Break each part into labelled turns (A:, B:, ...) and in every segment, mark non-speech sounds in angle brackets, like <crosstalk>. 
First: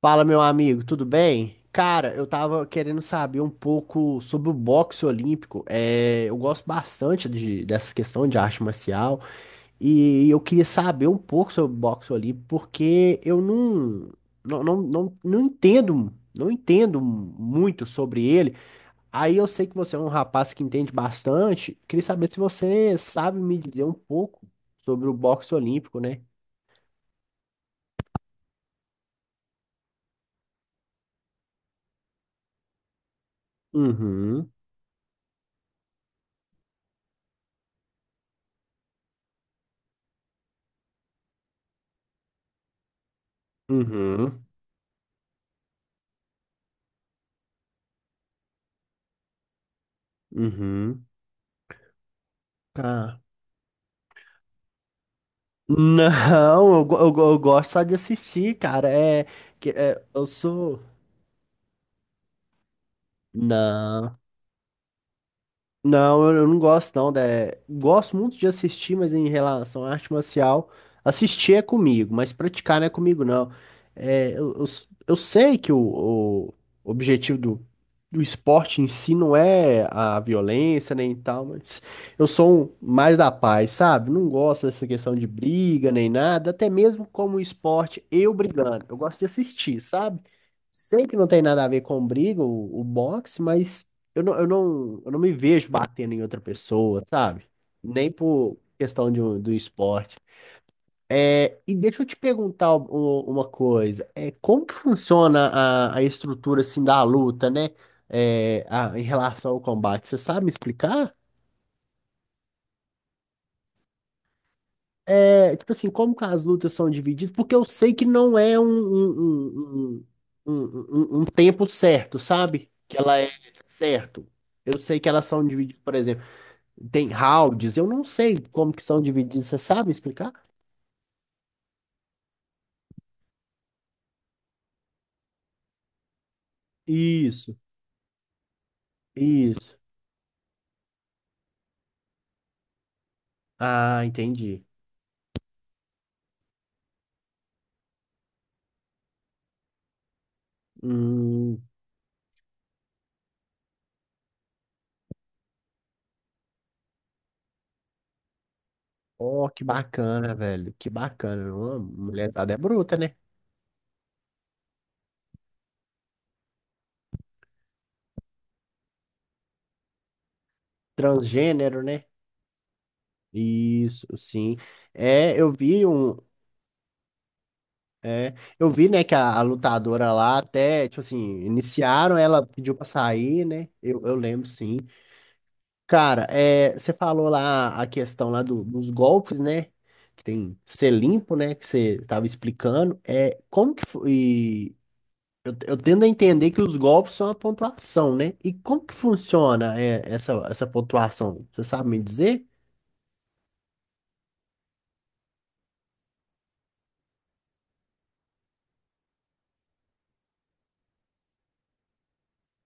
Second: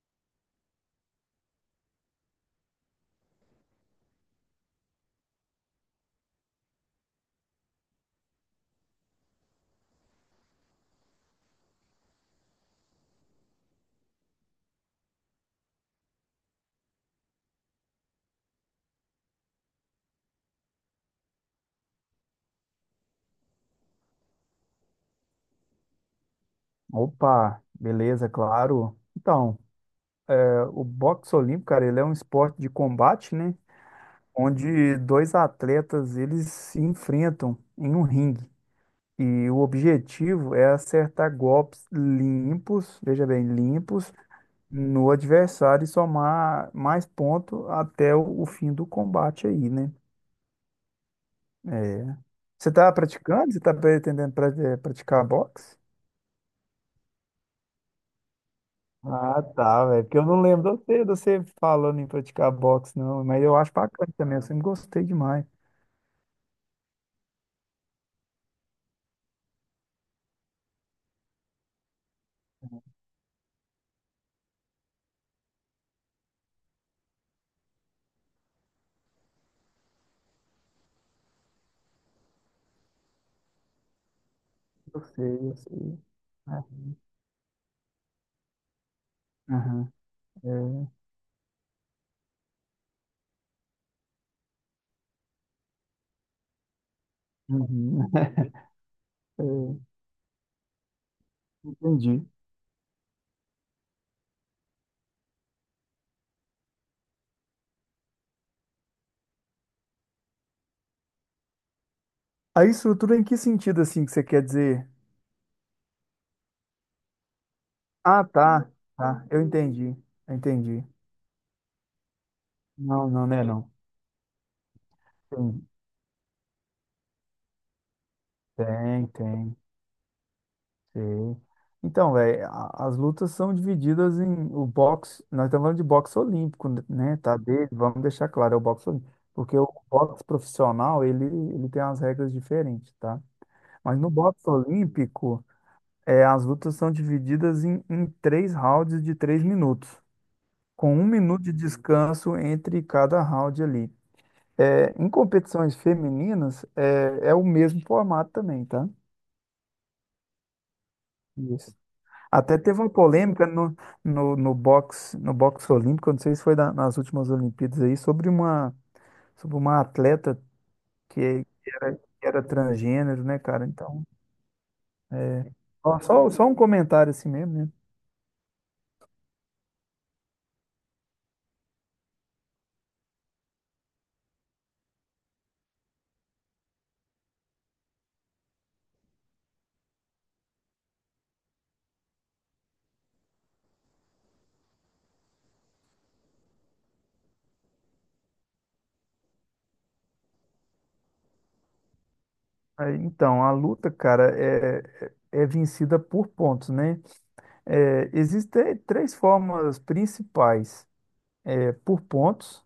A: Fala, meu amigo, tudo bem? Cara, eu tava querendo saber um pouco sobre o boxe olímpico. É, eu gosto bastante dessa questão de arte marcial e eu queria saber um pouco sobre o boxe olímpico porque eu não entendo muito sobre ele. Aí eu sei que você é um rapaz que entende bastante. Queria saber se você sabe me dizer um pouco sobre o boxe olímpico, né?
B: Opa, beleza, claro. O boxe olímpico, cara, ele é um esporte de combate, né?
A: Uhum,
B: Onde dois atletas, eles se enfrentam em um ringue. E o objetivo é acertar golpes limpos, veja bem, limpos,
A: uhum,
B: no adversário e somar mais pontos até o fim do combate aí, né?
A: uhum.
B: É. Você tá
A: Cara.
B: praticando? Você tá praticar boxe?
A: Não, eu gosto só de assistir, cara. É,
B: Ah,
A: que,
B: tá,
A: é,
B: velho. Porque eu
A: eu
B: não lembro
A: sou.
B: de você falando em praticar boxe, não. Mas eu acho
A: Não.
B: bacana também. Eu sempre gostei demais.
A: Não, eu não gosto não. Gosto muito de assistir, mas em relação à arte marcial, assistir é comigo, mas praticar não é comigo não. É, eu sei que o objetivo do esporte em si não é a violência nem tal, mas eu sou um mais da paz, sabe? Não gosto dessa
B: Eu
A: questão de
B: sei, eu
A: briga
B: sei.
A: nem nada,
B: É,
A: até mesmo como esporte, eu brigando. Eu gosto de assistir,
B: aham,
A: sabe?
B: é,
A: Sei que não tem nada a ver com briga, o boxe, mas eu não me vejo batendo em outra pessoa, sabe?
B: uhum,
A: Nem
B: <laughs>
A: por questão de
B: é,
A: do esporte. É, e deixa eu te
B: entendi.
A: perguntar uma coisa. É, como que funciona a estrutura assim da luta, né? Em relação ao combate. Você sabe me explicar?
B: A estrutura em que sentido, assim, que você quer dizer?
A: É, tipo assim, como que as lutas são divididas? Porque eu sei que
B: Ah,
A: não é um,
B: tá. Tá, eu entendi.
A: um,
B: Eu
A: um, um,
B: entendi.
A: um, um um um tempo certo, sabe? Que
B: Não,
A: ela
B: não,
A: é
B: né, não.
A: certo. Eu sei que elas são
B: Tem,
A: divididas, por exemplo. Tem rounds, eu não sei como que são
B: tem,
A: divididos,
B: tem.
A: você sabe explicar?
B: Sim. Então, velho, as lutas são divididas em o boxe. Nós estamos falando de boxe olímpico, né? Tá
A: Isso,
B: dele, vamos deixar claro, é o boxe olímpico. Porque o
A: isso.
B: boxe profissional, ele tem as regras diferentes, tá? Mas
A: Ah,
B: no boxe
A: entendi.
B: olímpico, as lutas são divididas em 3 rounds de 3 minutos, com 1 minuto de
A: Hum,
B: descanso entre cada round ali. É, em competições femininas, é o mesmo formato também, tá?
A: oh, que bacana, velho. Que bacana.
B: Isso.
A: Uma mulherzada é
B: Até teve uma
A: bruta, né?
B: polêmica no boxe, no boxe olímpico, não sei se foi nas últimas Olimpíadas aí, sobre uma atleta
A: Transgênero, né?
B: que era transgênero, né, cara? Então,
A: Isso, sim. É, eu vi
B: ó,
A: um.
B: só um comentário assim mesmo, né?
A: É, eu vi, né, que a lutadora lá até, tipo assim, iniciaram, ela pediu pra sair, né? Eu lembro, sim. Cara, você falou lá a questão lá dos golpes, né? Que tem ser limpo, né? Que você estava explicando. É, como que foi? Eu tendo a entender que os golpes são a pontuação, né? E como que funciona essa pontuação? Você sabe me dizer?
B: Aí, então, a luta, cara, é vencida por pontos, né? É, existem três formas principais. É por pontos.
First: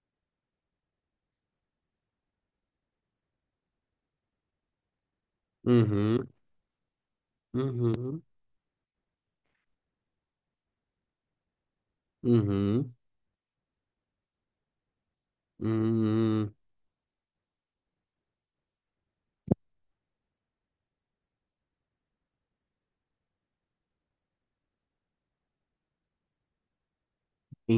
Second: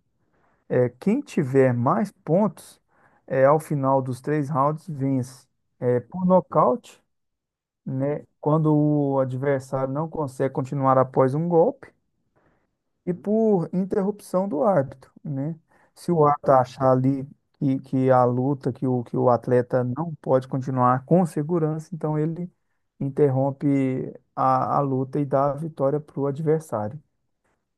B: É, quem tiver mais pontos, é, ao final dos 3 rounds, vence. É, por
A: Uhum,
B: nocaute.
A: uhum,
B: Né? Quando o adversário não consegue continuar após um golpe
A: uhum,
B: e por interrupção do árbitro, né? Se o árbitro
A: uhum.
B: achar ali que a luta, que o atleta não pode continuar com segurança, então ele interrompe a luta e dá a vitória para o adversário.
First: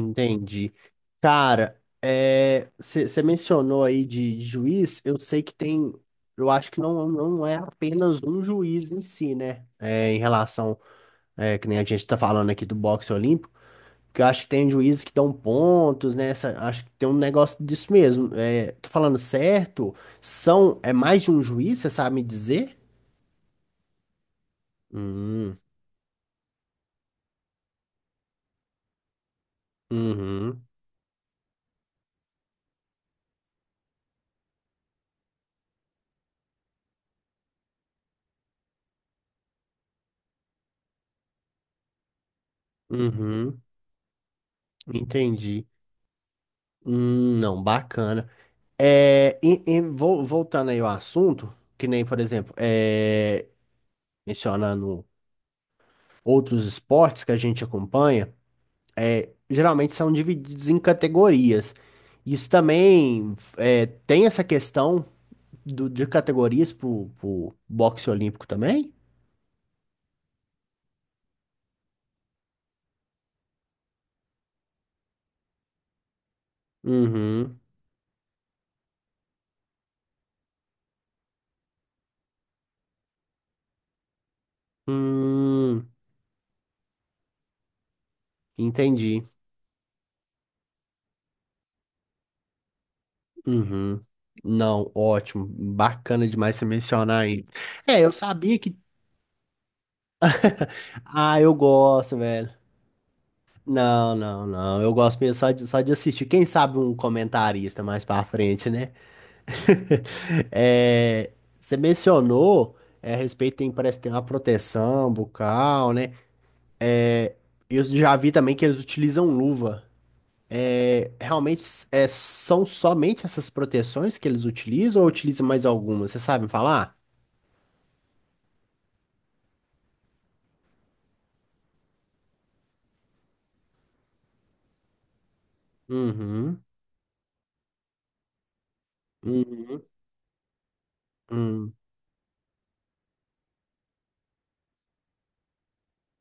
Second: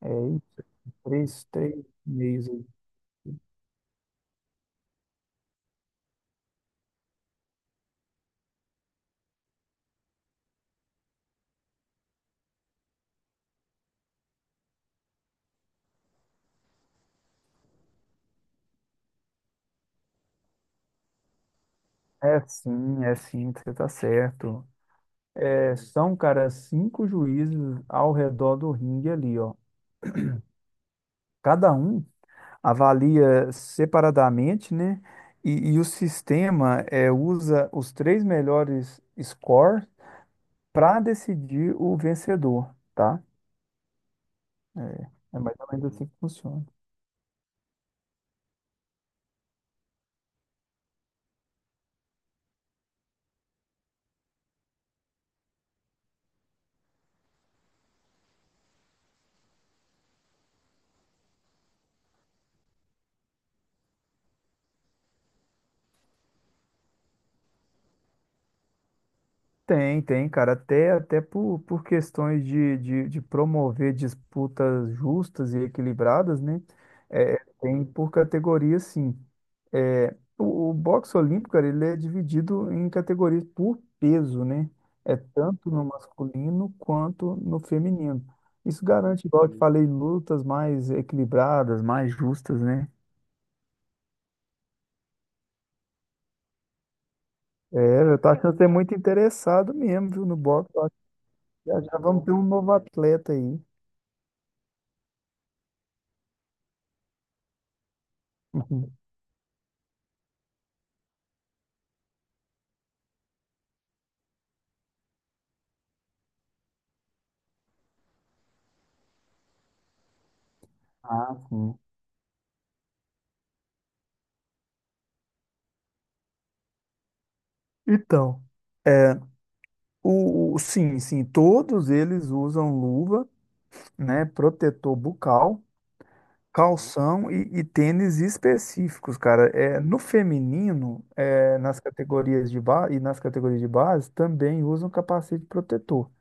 B: É isso, três
A: Cara,
B: meios aí.
A: você mencionou aí de juiz, eu sei que tem, eu acho que não é apenas um juiz em si, né? É, em relação, que nem a gente tá falando aqui do boxe olímpico, porque eu acho que tem juízes que dão pontos, né? Acho que tem um negócio disso mesmo. É, tô falando certo? É mais de um juiz, você sabe me dizer?
B: É sim, você tá certo.
A: Hum,
B: É, são, cara, 5 juízes ao redor do ringue ali, ó.
A: uhum,
B: Cada um avalia separadamente, né? E, o sistema é, usa os três melhores scores para decidir o vencedor, tá?
A: uhum,
B: É, é mais
A: entendi.
B: ou menos assim que funciona.
A: Não, bacana. É, voltando aí ao assunto, que nem, por exemplo, mencionando outros esportes que a gente acompanha, geralmente são divididos em categorias. Isso também tem essa questão de categorias para o boxe olímpico também?
B: Tem, tem, cara, até por questões de promover disputas justas e equilibradas, né? É, é,
A: Uhum.
B: tem por categoria, sim. É, o boxe olímpico, cara, ele é dividido em categorias por peso, né? É tanto no
A: Hum,
B: masculino quanto no feminino. Isso
A: entendi.
B: garante, igual eu te falei, lutas mais equilibradas, mais justas, né?
A: Uhum. Não, ótimo. Bacana demais você mencionar aí. É,
B: É,
A: eu
B: eu tô achando
A: sabia
B: que você é
A: que.
B: muito interessado mesmo, viu, no boxe. Eu acho
A: <laughs> Ah, eu
B: que já
A: gosto,
B: vamos ter um
A: velho.
B: novo atleta aí.
A: Não, não, não. Eu gosto mesmo só de assistir. Quem sabe um comentarista mais pra frente, né?
B: <laughs>
A: <laughs> É, você mencionou a respeito, tem, parece que tem uma proteção bucal, né? Eu já vi também que eles utilizam luva. É,
B: Ah,
A: realmente
B: sim.
A: são somente essas proteções que eles utilizam ou utilizam mais algumas? Você sabe me falar?
B: Então, é, sim, todos eles usam luva, né, protetor bucal,
A: Uhum,
B: calção e tênis específicos, cara. É,
A: uhum,
B: no feminino, é,
A: uhum,
B: nas categorias de base e nas categorias de base também usam capacete protetor,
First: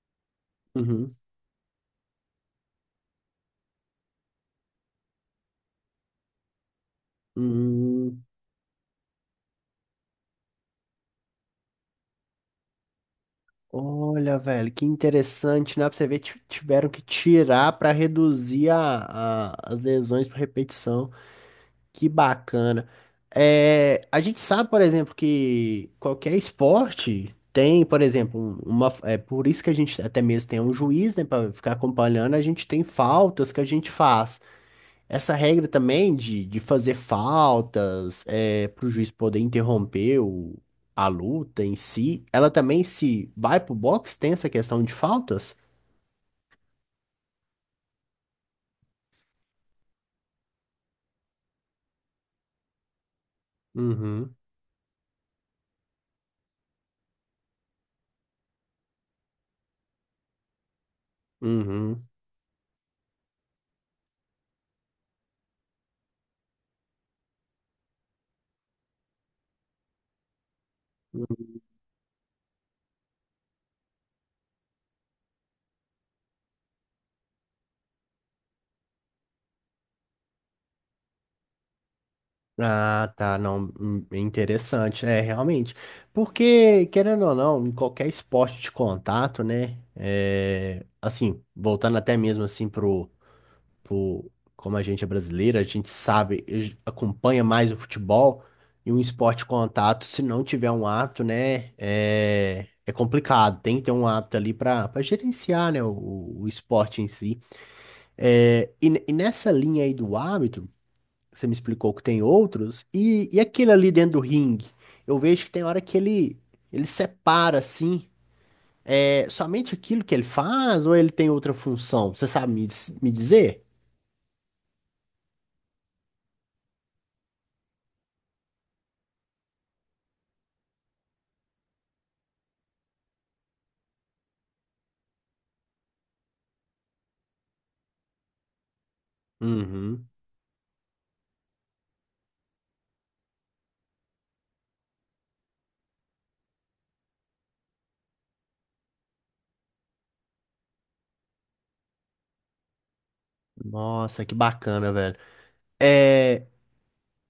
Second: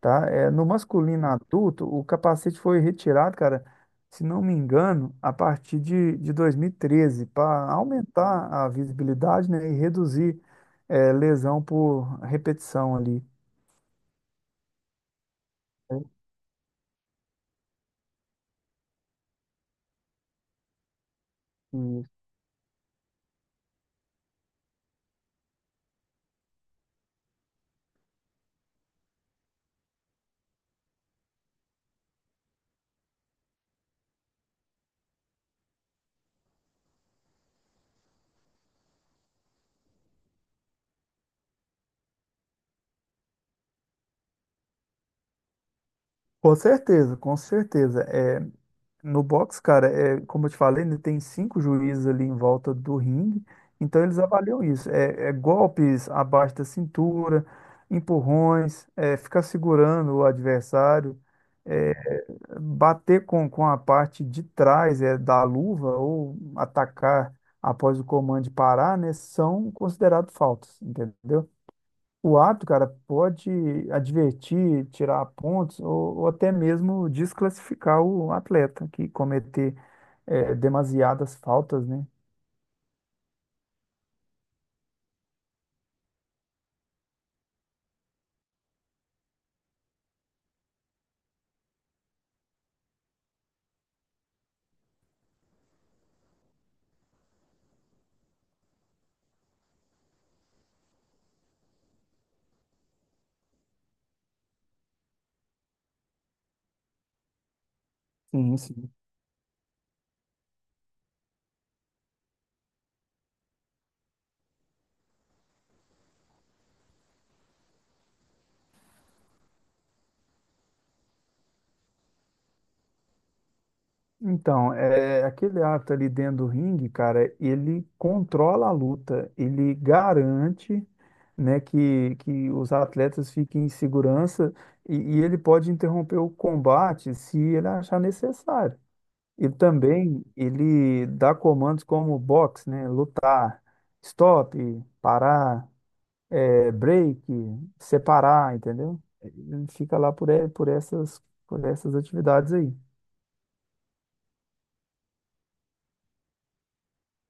B: tá? É, no
A: uhum,
B: masculino adulto, o capacete foi retirado, cara, se não me engano, a partir de 2013, para
A: uhum.
B: aumentar a visibilidade, né, e reduzir, é, lesão por repetição ali.
A: Olha, velho, que interessante, né? Pra
B: Né?
A: você ver, tiveram que tirar pra reduzir as lesões por repetição. Que bacana. É, a gente sabe, por exemplo, que qualquer esporte tem, por exemplo, é por isso que a gente até mesmo tem um juiz, né, pra ficar acompanhando, a gente tem faltas que a gente faz. Essa regra também de fazer faltas, para o juiz poder interromper a luta em si, ela também se vai pro box, tem essa questão de faltas?
B: Com certeza, com certeza. É. No boxe, cara, é, como eu te falei, né, tem 5 juízes ali em volta do ringue, então eles
A: Uhum,
B: avaliam isso. É, é golpes abaixo da cintura, empurrões, é, ficar segurando o adversário, é,
A: uhum.
B: bater com a parte de trás é, da luva ou atacar após o comando de parar, né, são considerados faltas, entendeu? O árbitro, cara, pode advertir, tirar pontos ou até mesmo desclassificar o atleta que cometer é, demasiadas faltas, né?
A: Ah, tá, não, interessante, realmente, porque, querendo ou não, em qualquer esporte de contato, né, assim, voltando até mesmo, assim, tipo, como a gente é brasileira, a gente sabe, a gente acompanha mais o futebol e um esporte de contato, se não tiver um árbitro, né, é complicado. Tem que ter um árbitro ali para gerenciar, né, o esporte em si.
B: Sim,
A: É, e,
B: sim.
A: ne- e nessa linha aí do árbitro, você me explicou que tem outros, e aquele ali dentro do ringue? Eu vejo que tem hora que ele. Ele separa assim, é somente aquilo que ele faz ou ele tem outra função? Você sabe me dizer?
B: Então, é, aquele árbitro ali dentro do ringue, cara, ele controla a luta, ele garante, né, que os atletas fiquem em segurança e ele pode interromper o combate se ele achar necessário. E
A: Uhum.
B: também ele dá comandos como box, né, lutar, stop, parar, é, break, separar, entendeu? Ele fica lá por, e- por essas atividades aí.
A: Nossa, que bacana, velho. É,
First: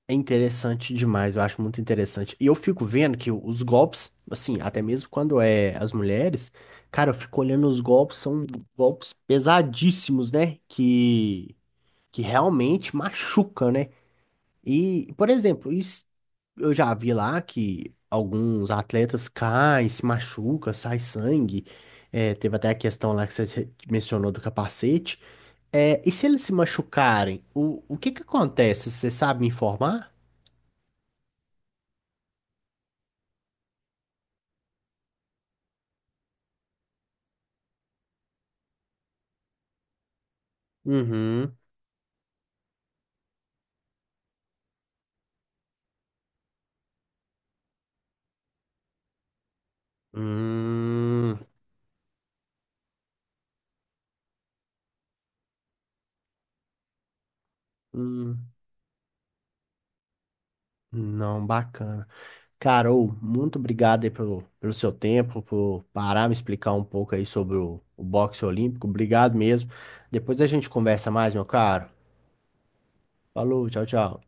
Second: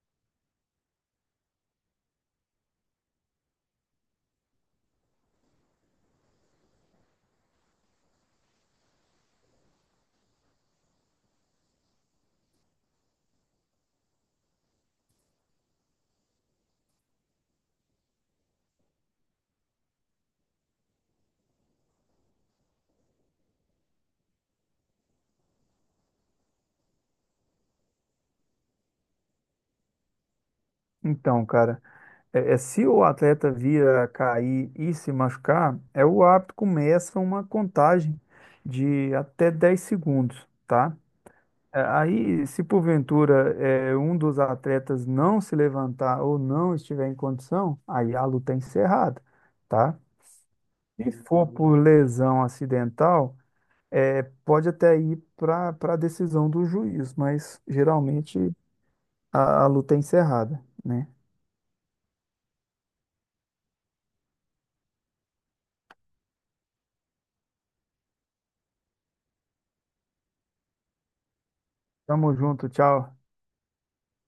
A: é interessante demais, eu acho muito interessante. E eu fico vendo que os golpes, assim, até mesmo quando é as mulheres, cara, eu fico olhando os golpes, são golpes pesadíssimos, né? Que realmente machucam, né? E, por exemplo, isso, eu já vi lá que alguns atletas caem, se machucam, sai sangue. É, teve até a questão lá que você mencionou do capacete. É, e se eles se machucarem, o que que acontece? Você sabe me informar?
B: Então, cara, é, é, se o atleta vir a cair e se machucar, é o árbitro começa uma contagem de até 10 segundos, tá?
A: Uhum.
B: É, aí, se porventura é, um dos atletas não se levantar ou não estiver em condição, aí a luta é encerrada, tá? Se
A: Hum,
B: for por lesão acidental, é, pode até ir para para a decisão do juiz, mas geralmente
A: hum.
B: a luta é encerrada, né?
A: Não, bacana. Carol, muito obrigado aí pelo seu tempo, por parar me explicar um pouco aí sobre o boxe olímpico. Obrigado mesmo. Depois a gente conversa mais, meu caro.
B: Tamo junto, tchau.
A: Falou, tchau, tchau.